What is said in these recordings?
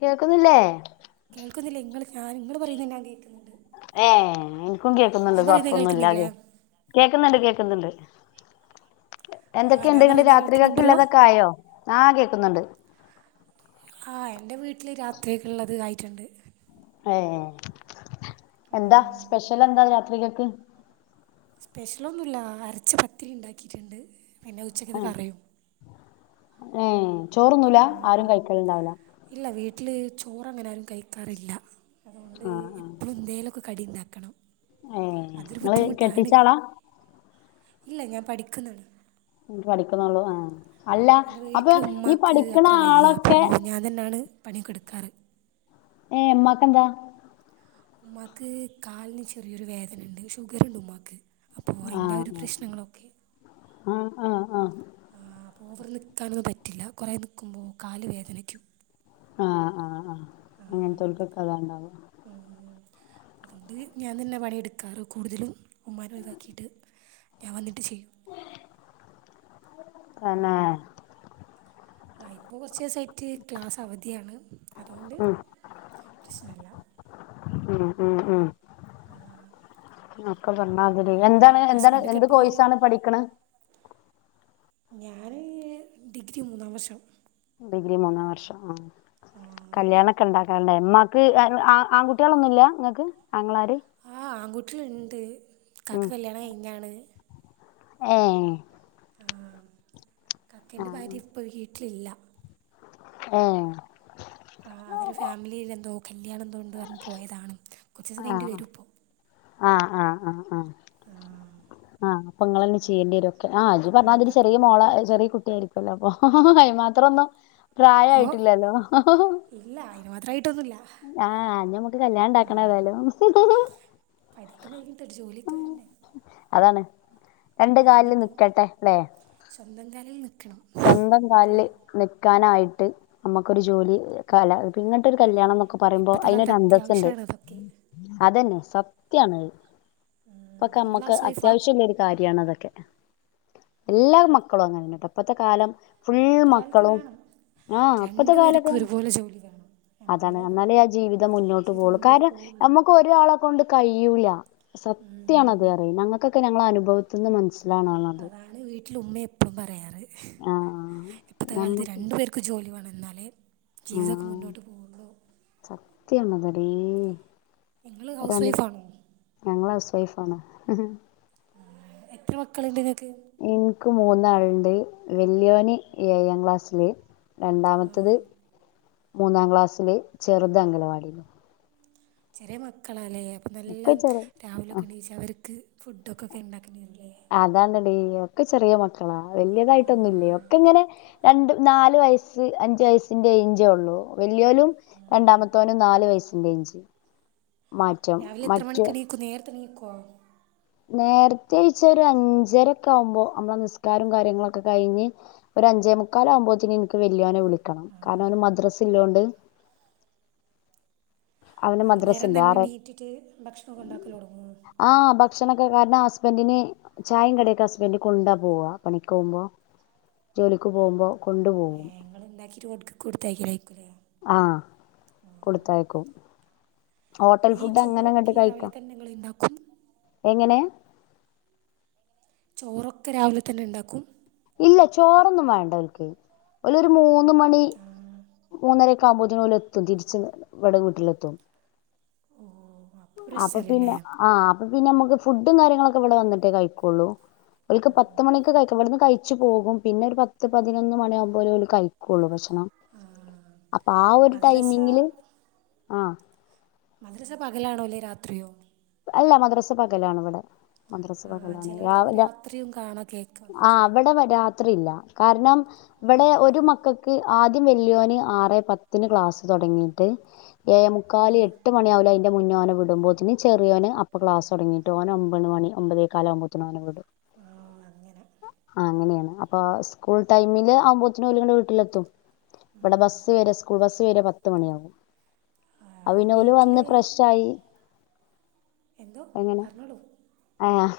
കേൾക്കുന്നില്ലേ? കേൾക്കുന്നില്ലേ ഇങ്ങള് ഞാന് ഇങ്ങള് പറയുന്നത് ഞാൻ കേക്ക്ന്ന്ണ്ട്. ഏഹ് ഇന്ക്കും കേക്ക്ന്നുണ്ട് കൊഴപ്പൊന്നുല്ല കേൾക്കുന്നില്ലേ കേ കേക്ക്ന്ന്ണ്ട് കേക്ക്ന്ന്ണ്ട് ആ ഞാൻ എന്തൊക്കെണ്ട് ഇന്നെട്ട് പറയുന്നത് കേൾക്കുന്നുണ്ടല്ലോ രാത്രികക്ക്ല്ലതൊക്കെ ആയോ ആഹ് കേക്ക്ന്നുണ്ട്. ആഹ് എന്റെ വീട്ടില് രാത്രികക്ക്ള്ളത് ആയിട്ട്ണ്ട്. ഏഹ് എന്താ സ്പെഷ്യലെന്താ രാത്രികക്ക് സ്പെഷ്യലൊന്നുല്ല അരച്ച പത്തിരി ഇണ്ടാക്കിട്ട്ണ്ട് പിന്നെ ഉച്ചക്കത്തെ കറിയും ഏഹ് ചോറ് തിന്നൂല ആരും കഴിക്കല്ണ്ടാവൂല ഇല്ല വീട്ടില് ചോറ് അങ്ങനാരും കഴിക്കാറില്ല അത്കൊണ്ട് ആ ആ ഇപ്പ എന്തേലും ക്കെ കടി ഇണ്ടാക്കണം ഏ അതൊരു നിങ്ങള് ബുദ്ധിമുട്ടാണ് കെട്ടിച്ചാളാ ഇല്ല ഞാൻ പഠിക്ക്ന്നാണ് പഠിക്ക്ന്നൊള്ളൂ ഏഹ് എൻ്റെ വീട്ടില് ഉമ്മാക്ക് അത്ര വെയ്യ അപ്പോ ആളൊക്കെ ഞാൻ തന്നെയാണ് പണിയൊക്കെ ഇട്ക്കാറ് ഏഹ് ഇമ്മാക്ക് എന്താ ഉമ്മാക്ക് കാലിന് ചെറിയൊരു വേദനണ്ട് ഷുഗറ്ണ്ട് ഉമ്മാക്ക് അപ്പോൾ അതിൻ്റെ ആ ഒരു ആഹ് പ്രശ്നങ്ങളൊക്കെ ആഹ് ആഹ് ആഹ് ആഹ് ആഹ് അപ്പൊ ഓവറ് നിക്കാനൊന്നും പറ്റില്ല കൊറേ നിക്ക്മ്പോ കാല് വേദനിക്കും ആഹ് ആഹ് ആഹ് അങ്ങനത്തൊല്ക്കൊക്കെ അതാ ഇണ്ടാവ ഉം അതോണ്ട് ഞാൻ തന്നെ പണി ഇട്ക്കാറ് കൂടുതലും ഉമ്മാനെ ഒഴിവാക്കീട്ട് ഞാൻ വന്നിട്ട് ചെയ്യും തന്നെ ആഹ് ഇപ്പോ കൊറച്ച് ദിവസായിട്ട് ക്ലാസ് അവധിയാണ് അതോണ്ട് ഉം പ്രശ്നല്ല ഉം ഉം ഉം ഒക്കെ പറഞ്ഞാതിരി എന്താണ് എന്താണ് എന്ത് കോയ്സാണ് പഠിക്ക്ണെ ഞാന് ഡിഗ്രി മൂന്നാം വർഷം ഡിഗ്രി മൂന്നാം വർഷം ഉം കല്യാണംക്കെ ഉണ്ടാക്കാണ്ടേ മമാക്ക് ആൺകുട്ടികളൊന്നുല്ല ഇങ്ങക്ക് ആങ്ങളാര് ആഹ് ആൺകുട്ടിളുണ്ട് കാക്ക് കല്യാണം കഴിഞ്ഞാണ് ഏഹ് ആഹ് ആ ഇകാക്കേന്റെ ഭാര്യ ഇപ്പൊ വീട്ടിലില്ല ഉം ആഹ് അവരെ ഫാമിലിയിയിലെന്തോ കല്യാണം എന്തോണ്ട് പറഞ്ഞ് പോയതാണ് കുറച്ച് ദിവസം കഴിഞ്ഞ് വരും ഇപ്പോ ആഹ് ആഹ് ആഹ് ആഹ് ആഹ് ആഹ്പ്പൊ നിങ്ങളന്നെ ചെയ്യേണ്ടിരും ഒക്കെ ആഹ്ജു പറഞ്ഞാ അതില് ഇപ്പം ചെറിയ മോളചെറിയ കുട്ടിയായിരിക്കും അപ്പൊ അയ്ന് മാത്രൊന്നും ഓ പ്രായയിട്ടില്ലല്ലോ ഇല്ല അയിന്ന് മാത്രായിട്ടൊന്നുല്ല ആഹ് അമ്മുക്ക് കല്യാണം ഉണ്ടാക്കണം ഏതായാലും പഠിത്തം കഴിഞ്ഞിട്ട് ഒരു ജോലിക്കെ വേണ്ടേ അതാണ് രണ്ട് കാലില് അതാണിപ്പം നിക്കട്ടെ ല്ലേ സ്വന്തം കലേൽ നിൽക്കണം സ്വന്തം കാലിൽ നിൽക്കാനായിട്ട് നമ്മുക്കൊരു ജോലി ക്കാ ല്ല എന്നിട്ട് ഒരു കല്യാണം എന്നൊക്കെ പറയുമ്പോ ഇപ്പോഴത്തെ അയ്നൊരു കാലത്ത് അന്തസ്സുണ്ട് അത്യാവശ്യമാണ് അതൊക്കെ അതന്നെ സത്യാണ് ഇപ്പൊക്കെ നിങ്ങൾ നമ്മക്ക് ഹൗസ് വൈഫാ അത്യാവശ്യള്ള- കാര്യണതൊക്കെ എല്ലാ മക്കളും അങ്ങനെതന്നെ ഇപ്പഴത്തെ കാലം ഫുൾ ഇപ്പോഴത്തെ കാലത്ത് മക്കളും വേണം ആഹ് അപ്പോഴത്തെ രണ്ട് കാലത്ത് പേർക്കും ഒരുപോലെ ജോലി വേണം അതാണ് എന്നാലേ ആ ജീവിതം മുന്നോട്ട് ജീവിതം പോകുള്ളു മുന്നോട്ട് കാരണം പോവുള്ളൂ നമ്മക്ക്- ഒരാളെ കൊണ്ട് കഴിയൂല സത്യാണത് പറയുന്നത് ഞങ്ങൾക്കൊക്കെ ഞങ്ങളെ അനുഭവത്തിന്ന് മനസി അതാണ് വീട്ടില് ഉമ്മ എപ്പോഴും പറയാറ് ആഹ് ഇപ്പത്തെ കാലത്ത് നമ്മക്ക് രണ്ടു പേർക്ക് ജോലി വേണെന്നാലേ ജീവിതമൊക്കെ മുന്നോട്ട് പോകുള്ളൂ സത്യാണ് അതെടീ നിങ്ങള് ഹൗസ് വൈഫാണോ ഞങ്ങള് ഹൗസ് വൈഫാണ് എത്ര മക്കളുണ്ട്ങ്ങക്ക് എനിക്ക് മൂന്നാളുണ്ട് വെല്യോനി ഏഴാം ക്ലാസ്സില് രണ്ടാമത്തത് മൂന്നാം ക്ലാസ്സില് ചെറുത് അംഗനവാടി ചെറിയ മക്കളാല്ലേ അപ്പൊ നല്ല ഒക്കെ ചെറു രാവിലെക്കെ എണീച്ച് അവർക്ക് ഫുഡൊക്കെ ഉണ്ടാക്കണല്ലേ അതാണെടി ഒക്കെ ചെറിയ മക്കളാ ആ. വലിയതായിട്ടൊന്നുമില്ലേ ഒക്കെ ഇങ്ങനെ രണ്ട് നാല് വയസ്സ് അഞ്ചു വയസ്സിന്റെ ഏഞ്ചേ ഉള്ളു വല്യോനും രണ്ടാമത്തോനും നാല് വയസിന്റെ ഏജ് രാവിലെ എത്ര മണിക്ക് എണിക്കും നേരത്തെ എണീക്കുവോ നേരത്തെ എഴിച്ച് ഒരു അഞ്ചരക്കെ ആകുമ്പോൾ നമ്മളെ നിസ്കാരവും കാര്യങ്ങളൊക്കെ കഴിഞ്ഞ് ഒരു അഞ്ചേ മുക്കാല് ആകുമ്പോഴത്തേന് എനിക്ക് വല്യോനെ വിളിക്കണം ആ. കാരണം അവന് മദ്രസ ഇല്ലൊണ്ട്- അവന് മദ്രസ അന്നേരം ഉണ്ട് തന്നെ ആറ് എണീറ്റിട്ട് ഭക്ഷണം ഒക്കെ ഉണ്ടാക്കൽ തുടുങ്ങുമോ ആഹ് ഭക്ഷണൊക്കെ കാരണം ഹസ്ബൻഡിന് ചായം കടിക്കെ ഹസ്ബൻഡ് കൊണ്ടാ പോവാ പണിക്ക് പോകുമ്പോ ജോലിക്ക് പോകുമ്പോ കൊണ്ടു പോകും നിങ്ങള് ഉണ്ടാക്കിട്ട് അവർക്ക് കൊടുത്തയിക്കല് ആയിരിക്കൂലെ ആഹ് കൊടുത്തയക്കും ഹോട്ടൽ ഈ ഫുഡ് അങ്ങനെങ്ങട്ട് ചോറൊക്കെ രാവിലെ കഴിക്കാം തന്നെ നിങ്ങൾ ഉണ്ടാക്കും എങ്ങനെ- ചോറൊക്കെ രാവിലെ തന്നെ ഉണ്ടാക്കും ഇല്ല ചോറൊന്നും വേണ്ടഓൽക്ക് ഓലൊരു മൂന്ന് മണി ആഹ് മൂന്നര കാമ്പോതിന് ഓലെലെത്തും തിരിച്ച് ഇവിടെ വീട്ടിലെത്തും ഓ അപ്പം അപ്പൊ പിന്നെ പ്രശ്നമല്ലല്ലേ ആഹ് പ്പോ പിന്നെ നമുക്ക് ഫുഡും കാര്യങ്ങളൊക്കെ ഇവിടെ വന്നിട്ടേ കഴിക്കൊുള്ളൂ ഓക്ക് പത്ത് മണിക്ക് കഴിക്ക ഇവിടുന്ന് കഴ ച് പോകും പിന്നെ ഒരു പത്ത് പതിനൊന്ന് മണിയ ആകുമ്പോലേ കഴിക്കുള്ളൂ ഭക്ഷണം ആ അപ്പൊ ആ ഒരു മദ്രസ ടൈമിങ്ങില് ആഹ് മദ്രസ്സ പകലാണോ അല്ലെ രാത്രിയോ അല്ല മദ്രസ പകലാണ് ഇവിടെ മദ്രസ ആ പകലാണ് ചിലയിടത്തൊക്കെ രാത്രിയും കാണാം കേക്ക് മദ്രസ ആഹ് അവിടെ രാത്രി അറിയില്ല കാരണം ആ ഇവിടെ ഒരു മക്കൾക്ക് ആദ്യം വല്യോന് ആറ് പത്തിന് ക്ലാസ് തുടങ്ങിയിട്ട് ഏഴേമുക്കാല് എട്ട് എട്ട് മണിയാവില്ല അതിന്റെ മുന്നോനെ വിടുമ്പോത്തിന് ചെറിയോന് അപ്പോ ക്ലാസ്തുടങ്ങയിട്ട് ഓന് ഒമ്പത് മണി ഒമ്പതേകാലമ്പോത്തിന് ആഹ് ആ അങ്ങനെ അങ്ങനെയാണ് ആഹ് സ്കൂൾ ടൈമില് ആവുമ്പോത്തന ഓലിങ്ങാട്ട് വീട്ടിലെത്തും ഇവിടെ ബസ്സ് വരെ സ്കൂൾ ബസ്സ് വര പത് ത് മണിയാവും ആ, അത് പിന്നെ ഓല് വീട്ടിൽ വന്ന് ഫ്രഷായി എന്തോ പറഞ്ഞോളൂ ആഹ്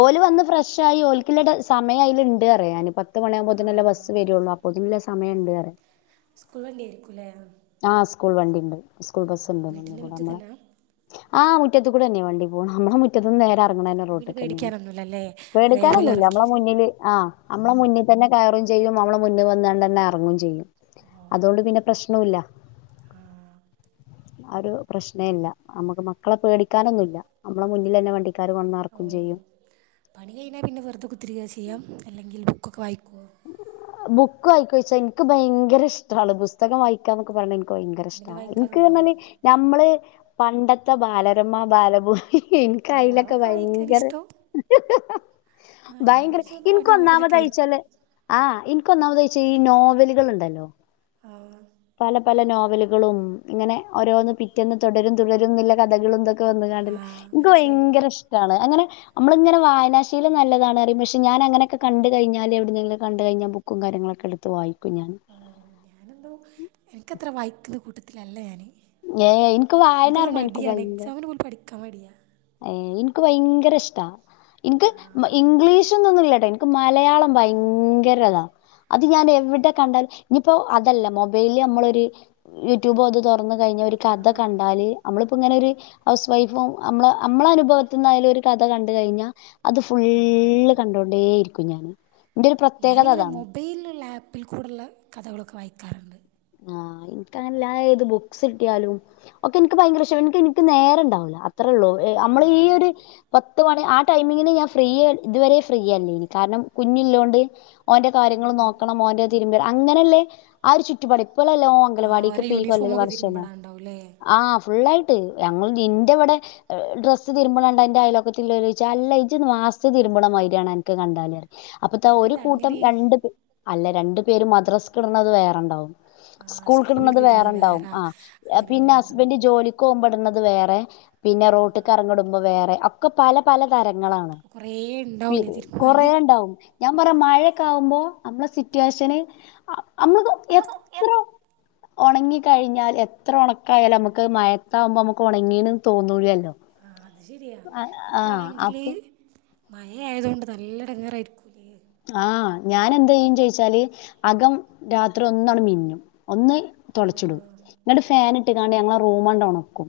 ഓല് വന്ന് ഫ്രഷ ആയി ഓലക്കുളള സമയം അതിൽ ഇണ്ട് അറിയ ഇപ്പം പത്ത് മണിയ ആ ആകുമ്പോത്തന്നല്ല ബസ്സ് അങ്ങനെ. വരുള്ളൂ അപ്പൊതില്ല ഓ സമയം ഉണ്ട് പറയ സ്കൂൾ വണ്ടി ആയിരിക്കും അല്ലേ ആഹ് സ്കൂൾ വണ്ടി ഉണ്ട് സ്കൂൾ ബസ് ആ ഉണ്ട് നമ്മുടെ വീട്ടിൻ്റെ കൂടെ വീട്ടിൽ തന്നെ ആഹ് മുറ്റത്ത് കൂടെ തന്നെയ വണ്ടി പോണത് നമ്മുടെ മുറ്റ ട്ടത്തിന്ന് നേരെ ഇറങ്ങണെ ന്നെ അപ്പോൾ പിന്നെ റോട്ടിക്ക് തന്നെയാണ് പേടിക്കാനൊന്നുമില്ലല്ലേ അതേപോലെ പേടിക്കാനൊന്നുല്ല നമ്മളെ ഇറക്കിയിട്ട് മുന്നില് ആഹ് നമ്മളെ മുന്നിൽ തന്നെ കയറും ചെയ്യും നമ്മള് മുന്നിൽ വന്നുകണ്ട് തന്നെ ഇറങ്ങുകയും ചെയ്യും അതുകൊണ്ട് പിന്നെ പ്രശ്നവില്ല ആ ഒരു പ്രശ്നെല്ല നമ്മുക്ക് മക്കളെ പേടിക്കാനൊന്നുമില്ല നമ്മളെ മുന്നിൽ തന്നെ വണ്ടി ആൾക്കാർ വന്ന് ഓ എറക്കും ചെയ്യും പണി കഴിഞ്ഞാൽ പിന്നെ വെറിതെ കുത്തിരിയ്ക്ക ചെയ്യാംല്ലെങ്കിൽ ബുക്ക്ക്കൊ വായിക്കുമോ ബുക്ക് വായിക്കോച്ചാ എനിക്ക് ഭയങ്കര ഇഷ്ടാണ് പുസ്തകം വായിക്കാന്നൊക്കെ പറഞ്ഞാ എനി ഭയങ്കര ഇഷ്ട എന്നിട്ട് വായിക്കാറുണ്ടോ എനിക്ക്ന്നാല് ഞമ്മള് പണ്ടത്തെ ബാലരമ്മ ബാലഭൂമി എനിക്ക് ഓ അതിലൊക്കെ അതൊക്കെ വായിക്കാൻ ഭയങ്കര ഇഷ്ടം ആ ഞാൻ ഭയങ്കര വിചാരിച്ചു എനിക്ക് നോവലൊക്കെ ആയിരിക്കും ഒന്നാമതായിച്ചലേ ആഹ് എനിക്ക് ഒന്നാമത് വെച്ചാല് ഈ നോവലുകൾ ഉണ്ടല്ലോ ആഹ് പല പല നോവലുകളും ഇങ്ങനെ ഓരോന്ന് പിറ്റെന്ന് തുടരും തുടരും ന്നില്ലേ കഥകളുംഒക്കെ ക്കെ വന്നകണ്ടല്ല ആ നിക്ക് മനസ്സിലായി വയങ്കര ഇഷ്ട്ടാണ് അങ്ങനെ നമ്മളിങ്ങന വായനാശീലം നല്ലതാണ്റിയും പക്ഷെ ഞാൻ അങ്ങനെക്കെ കണ്ട് കഴഞ്ഞാല് എവിടുന്നെിലുക്കെ കണ്ട് കഴിഞ്ഞാ ബുക്ക് ബുക്കും കാര്യങ്ങളൊക്കെ എടുത്ത് വായിക്കുംഞാൻ ഞാനെന്തോ എനിക്കത്ര വായിക്കന്ന കൂട്ടത്തിലല്ല ഞാന് ഏ എനിക്ക് വായന എനിക്കത് അറിയണം മടിയാണ് എക്സാമിന് പോലും പഠിക്കാൻ മടിയാ ഏഹ് എനിക്ക് ഭയങ്കര ഇഷ്ടാ ആ എനിക്ക് ഇംഗ്ലീഷ് ന്നൊന്നുംല്ലട്ടോ എനക്ക് മലയാളം ഭയങ്കര അതാ അത് ഞാൻ എവിടെ കണ്ടാലും ഇനിയിപ്പോ അതല്ല മൊബൈലില് നമ്മളരു യൂട്യൂബും അത് തുറന്നു കഴിഞ്ഞ ഒരു കഥ കണ്ടാല് നമ്മളിപ്പോ ഇങ്ങനെ ഒരു ഹൗസ് വൈഫും നമ്മള അമ്മളെ അനുഭവത്ത്ന്നായാലും ഒരു കഥ കണ്ട് കഴിഞ്ഞാ അ അത് ഫുള്ള് കണ്ടോണ്ടേ ഇരിക്കും ഞാന് എന്റെ ഒരു പ്രത്യേകത ഞാനിങ്ങനെ അതാണ് മൊബൈലിലുള്ള ആപ്പിൽ കൂടെുള്ള കഥകളൊക്കെ വായിക്കാറുണ്ട് ആഹ് എനക്ക് എല്ലാ ഏത് ബുക്സ് കിട്ടിയാലും ഒക്കെ നിക്ക് ഭയങ്കര ഇഷാ നിക്ക് നിക്ക് നേരണ്ടാവൂല്ല അത്രേ ഉള്ളൂ ആ നമ്മള് ഈ ഒരു പത്ത് മണി ആ ടൈമിങ്ങിന് ഞാൻ ഫ്രീ ഇതുവരെ ഫ്രീയല്ലേനി കാരണം കുഞ്ഞില്ലോണ്ട് ഓന്റെ കാര്യങ്ങള് നോക്കണം ഓന്റെ തിരുമ്പടണം അങ്ങനെയല്ലേ ആ ഒരു ചുറ്റുപാട് ഇപ്പലല്ലോ ഓൻ ആ അംഗലവാടിക്ക് ഓരോ പ്പി കൊല്ല യൂണിഫോമൊക്കെ വർഷന തിരുമ്പടാണ്ടാവും അല്ലേ ആ ഫുള്ളായി ട്ട് ഞങ്ങള് തിൻ്റെ വടെ ഡ്രസ്സ്‌ തിരുമ്പണണ്ട ന്റെ അയൽവക്കത്തുളൊര് ച്ച് അല്ലാ ഇജ്ജ് മാസത്ത് തിരുമ്പണ മായിരിയാണ് എനിക്ക് കണ്ടല്റയും അപ്പത്തെ ഒരു അതെന്താ കൂട്ടം അങ്ങനെ രണ്ട് അല്ല രണ്ട് പേര് മദ്രാസ്ക്ക് ഇടുന്നത് വേറെണ്ടാവും സ്കൂളിൽ സ്കൂൾക്കിടുന്നത് ഇടുന്നത് വേറെണ്ടാവും വേറെ ആ അങ്ങനെ കുറേ പിന്നെ ഹസ്ബൻഡ് ഉണ്ടാവില്ലേ ജോലി ക്കോവുമ്പോടുന്നത് വേറെ പിന്നെ റോട്ടിയ്ക്ക് എറങ്ങടുമ്പോ വേറെ ഒക്കെ പല പല തരങ്ങളാണ് അപ്പോൾ കുറേ പി ഉണ്ടാവില്ലേ തിരുമ്പാൻ കൊറേണ്ടാവും ഞാൻ പറയാ മഴൊക്കെ ആകുമ്പോ അമ്മളെ സിറ്റുവേഷന് നമ്മള് ആ എ ഒണങ്ങി കഴിഞ്ഞാൽ എത്ര ഒണക്കായാലും നമുക്ക് മയത്താവുമ്പോ നമുക്ക് ഉണങ്ങീന്ന് തോന്നൂല്ലല്ലോ ആഹ് അത് ശരിയാ ഇപ്പാണെങ്കില് അപ്പൊ മഴ ആയതോണ്ട് നല്ല ഇടങ്ങേറായിരിക്കും ആഹ് ഞാൻ എന്ത് ചെയ്യും ചോയിച്ചാല് അകം രാത്രി ഒന്നാണ് മിന്നും ഒന്ന് ഓ തൊടച്ചിടും ന്ന്ട്ട് ഫാനട്ട് കാണ്ട് ഞങ്ങള റൂംമാണ്ടൊണക്കും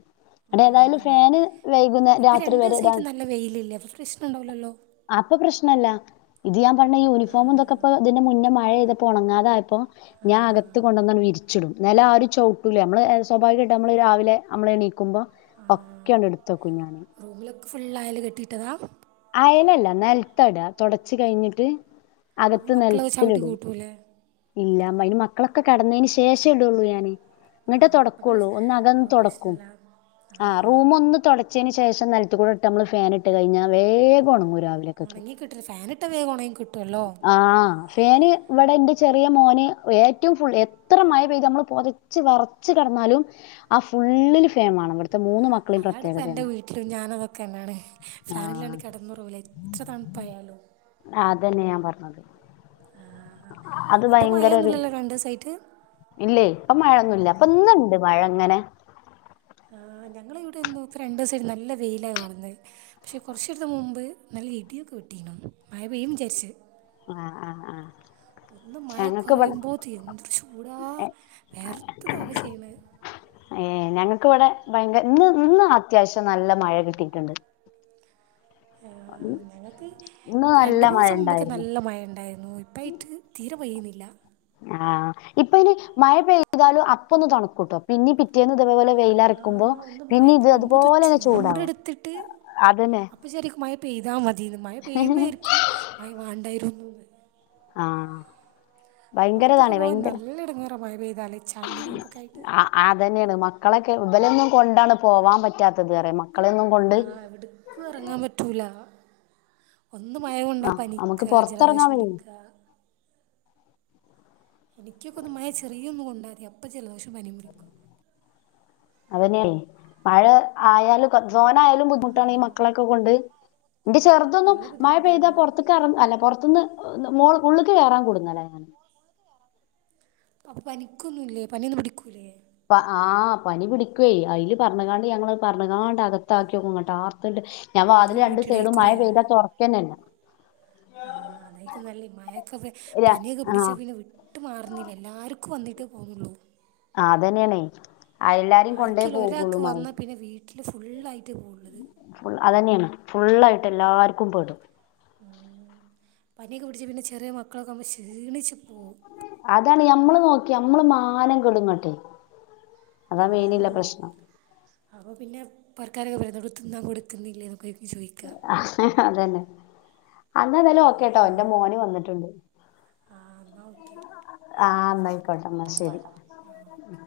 അടെ ഓ ഏതായാലും അങ്ങനെ ഫാന് വൈകുന്നര ഇപ്പം രാത്രി രണ്ട് വരെ ദിവസമായിട്ട് താണ് നല്ല വെയിലില്ലേ അപ്പോൾ പ്രശ്നം ഉണ്ടാവില്ലല്ലോ അപ്പൊ പ്രശ്നല്ല ഇത് ഞാൻ പറയണേ ആ, യൂണിഫോമുംന്തൊക്കെ പ്പൊ ഇതിനു മുന്നേ മഴെയ്തപ്പോ ഉണങ്ങാതായപ്പോ ആ, ഞാൻ അകത്ത് കൊണ്ടന്നാണ് വിരിച്ചിടും നെലം ആരും ചവിട്ടൂല നമ്മള് സ്വാഭാവികമായിട്ട് നമ്മള് രാവിലെ നമ്മള് എനീക്കുമ്പോ ആ. ഒക്കെയാണ്ട് എടുത്തെക്കും ഞാന് റൂമിലൊക്കെ ഫുള്ള് ആയല് കെട്ടിട്ടതാ അയലല്ല നെൽത്തട്ക തൊടച്ച് കയിഞ്ഞിട്ട് അപ്പം അകത്ത് മക്കളൊക്കെ ചവിട്ടി നെൽത്തിലിടും കൂട്ടൂലേ ഇല്ല മ അയന് മക്കളൊക്കെ കെടന്നേന് ശേഷെ ഇടുള്ളൂ ഞാന് ആ ന്നിട്ടേ അപ്പം തൊടക്കുള്ളൂ പ്രശ് ഒന്ന് അകം അപ്പം തൊടക്കും പ്രശ്നമില്ല ആ റൂമൊന്നു തൊട ച്ചയിന് ശേഷം നെലത്ത്കൂടെ ഇട്ട് നമ്മള് ഫാനിട്ട് കഴിഞ്ഞ വേഗുണങ്ങൂ രാവി ഒണങ്ങി കിട്ടരു ഫാനിട്ട വേഗം ഒണങ്ങി കിട്ടുല്ലോ ആഹ് ഫാന് വിടെ എന്റെ ചെറിയ മോന് ഏറ്റവും ഫുൾ എത്ര മഴ പെയ്തു നമ്മള് പോത ച്ച് വെറച്ച് കെടന്നാലും ആ ഫുള്ളില് ഫാൻ വേണം ഇവിടുത്തെ മൂന്ന് മ അതാണ് ഇപ്പ എൻ്റെ വീട്ടിലും ഞാന അതൊക്കെന്നാണ് ഫാനിലാണ്ട് ആഹ് കെടന്നുറങ്ങൂല എത്ര തണുപ്പായാലും ആഹ് അതന്നെ ഞാൻ പറഞ്ഞത് അത് ഇപ്പൊ ഭയങ്കര ഒരു മഴൊന്നുല്ലല്ലോ രണ്ടീസായിട്ട് ഇല്ലേ ഇപ്പ മഴൊന്നുല്ല അപ്പൊ ഇന്നുണ്ട് മഴ ഇങ്ങനെ ആ ഞങ്ങളിവടെന്ന് പ്പൊ രണ്ടോസായി നല്ല വെയിലാ കാണുന്നെ പക്ഷെ കുറച്ചിടത്ത് മുമ്പ് നല്ല ഇടിയൊക്കെ വെട്ടീനു മഴ പെയ്യുംന്ന് വിചാരിച്ചു ആഹ് ആഹ് ആഹ് ഒന്ന് മഴ ഞങ്ങക്ക് ഇവടെ കുറയുമ്പോ ത് എന്തൊരു ചൂടാ വെയർത്ത് താവ ചെയുന്നെ ഏ ഞങ്ങക്കിവിടെ ഭയങ്കര ഇന്ന് ഇന്ന് അത്യാവശ്യം നല്ല മഴ കിട്ടിയിട്ടുണ്ട്. ഞങ്ങൾക്ക് ഇന്ന് നല്ല രണ്ട് മഴ മൂന്ന്സം മുമ്പക്കെ ഇണ്ടായിരുന്നു നല്ല മഴ ഉണ്ടായി രുന്നു ഇപ്പായിട്ട് തീരെ പയ്യുന്നില്ല. ആഹ് ഇപ്പൊനി മഴ പെയ്താലും അപ്പൊന്ന് തണുക്കൂട്ടോ പിന്നീ പി പിറ്റേന്ന് ഇതേപോലെ ആ വെയിലറക്കുമ്പോ ഒന്ന് മഴ പിന്നെ ഇത് അതുപോലെന്നെ ചൂടാവും. അതന്നെ അപ്പൊ ശരിക്കും മയ പെയ്താ മതിന്ന് മയ പെയ്യുമ്പേരിക്കും മയ വേണ്ടായിരുന്നു. എന്ന് ആഹ്. പുറത്തൊക്കെ ഭയങ്കരതാണ് പോവാൻ ഭയങ്കര നല്ല ഇടങ്ങറ മഴ പെയ്താലേ ചളിയും ഇതൊക്കേയിട്ട്. ആഹ് അതന്നെണ് മക്കളെക്കെ ഇവലൊന്നും കൊണ്ടാണ് പോവാൻ പറ്റാത്തത് പറയ മക്കളെന്നും. ആഹ് എവിട്ക്കു എറങ്ങാൻ പറ്റൂല. ഒന്ന് മയ കൊണ്ടാ നമുക്ക് പനിക്കുക പൊറത്തെറങ്ങാൻ ജലദോഷം വയ്യ പിടിക്ക. എനിക്കൊക്കെന്ന് മയ ചെറിയൊന്നു കൊണ്ടാ മതി അപ്പ ജലദോഷം പനി പിടിക്കും. അതന്നെയ് മഴ ആയാലും. കൊർച് തോനായാലും ബുദ്ധിമുട്ടാണ് ഈ മക്കളെക്കെ കൊണ്ട് ന്റെ ചെർ തൊന്നും നല്ല മഴ പെയ്ത ബുദ്ധിമുട്ടാണ് പുറത്തക്കറ അല്ല പുറത്തുന്ന് മോൾ ഉള്ള്ക്ക് കയറാൻ കുടുങ്ങല. അപ്പൊ പനിക്കൊന്നുല്ലേ പനിയൊന്നും പിടിക്കൂലേ. പ ആഹ് പനി പിടിക്ക്വയ് അയ്ല് പറഞ്ക്കാണ്ട് ഞങ്ങളത് പറഞ്ക്കാണ്ട് അക ത്താക്ക്യോക്കും ഇങ്ങട്ട് ആർത്തണ്ട് ഞാൻ വാതിൽ വാതില് രണ്ട് സൈഡും മഴ പെയ്താ പൂട്ടിയിടായിരിക്കില്ലേ തുറക്കന്നല്ല. ആഹ് അതായിക്കും നല്ല മഴക്കെ പനിയൊക്കെ ആഹ് പിടിച്ചാ പിന്നെ വി ട്ട് മാറുന്നില്ല എല്ലാവർക്കും വന്നിട്ടെ പോവുന്നുള്ളൂ. ആഹ് അതന്നേണയ്. ആർക്കെലു ഒരാക്ക് വന്നാ പിന്നെ വീട്ടില് ഫുള്ളായിട്ട് പോവള്ളത്. ഫുൾ അതന്നെണ് ഫുള്ളായിട്ട് എല്ലാർക്കും പെടും. പനിയൊക്കെ പിടിച്ച പിന്നെ ചെറിയ മക്കളൊക്കാവുമ്പൊ ക്ഷീണിച്ച് പോവും. അതാണ് ഞമ്മള് നോക്കി നമ്മള് മാനം കെടുങ്ങട്ട് അതാ മെയ്നില്ല പ്രശ്നം. അപ്പൊ പിന്നെ പൊരക്കാരൊക്കെ പറയുന്നത് തിന്നാൻ കൊടുക്കുന്നില്ലേന്നൊക്കെ ആയിരിക്കും ചോയ്ക്ക. അതന്നെ. അന്ന എതയലും ഓക്കെട്ടോ ന്റെ മോന് വന്നിട്ടുണ്ട്. ആ എന്നാൽ ഓക്കെ ആഹ് ഇന്നയ്ക്കോട്ടെന്ന ശരി. ആ ഓക്കെ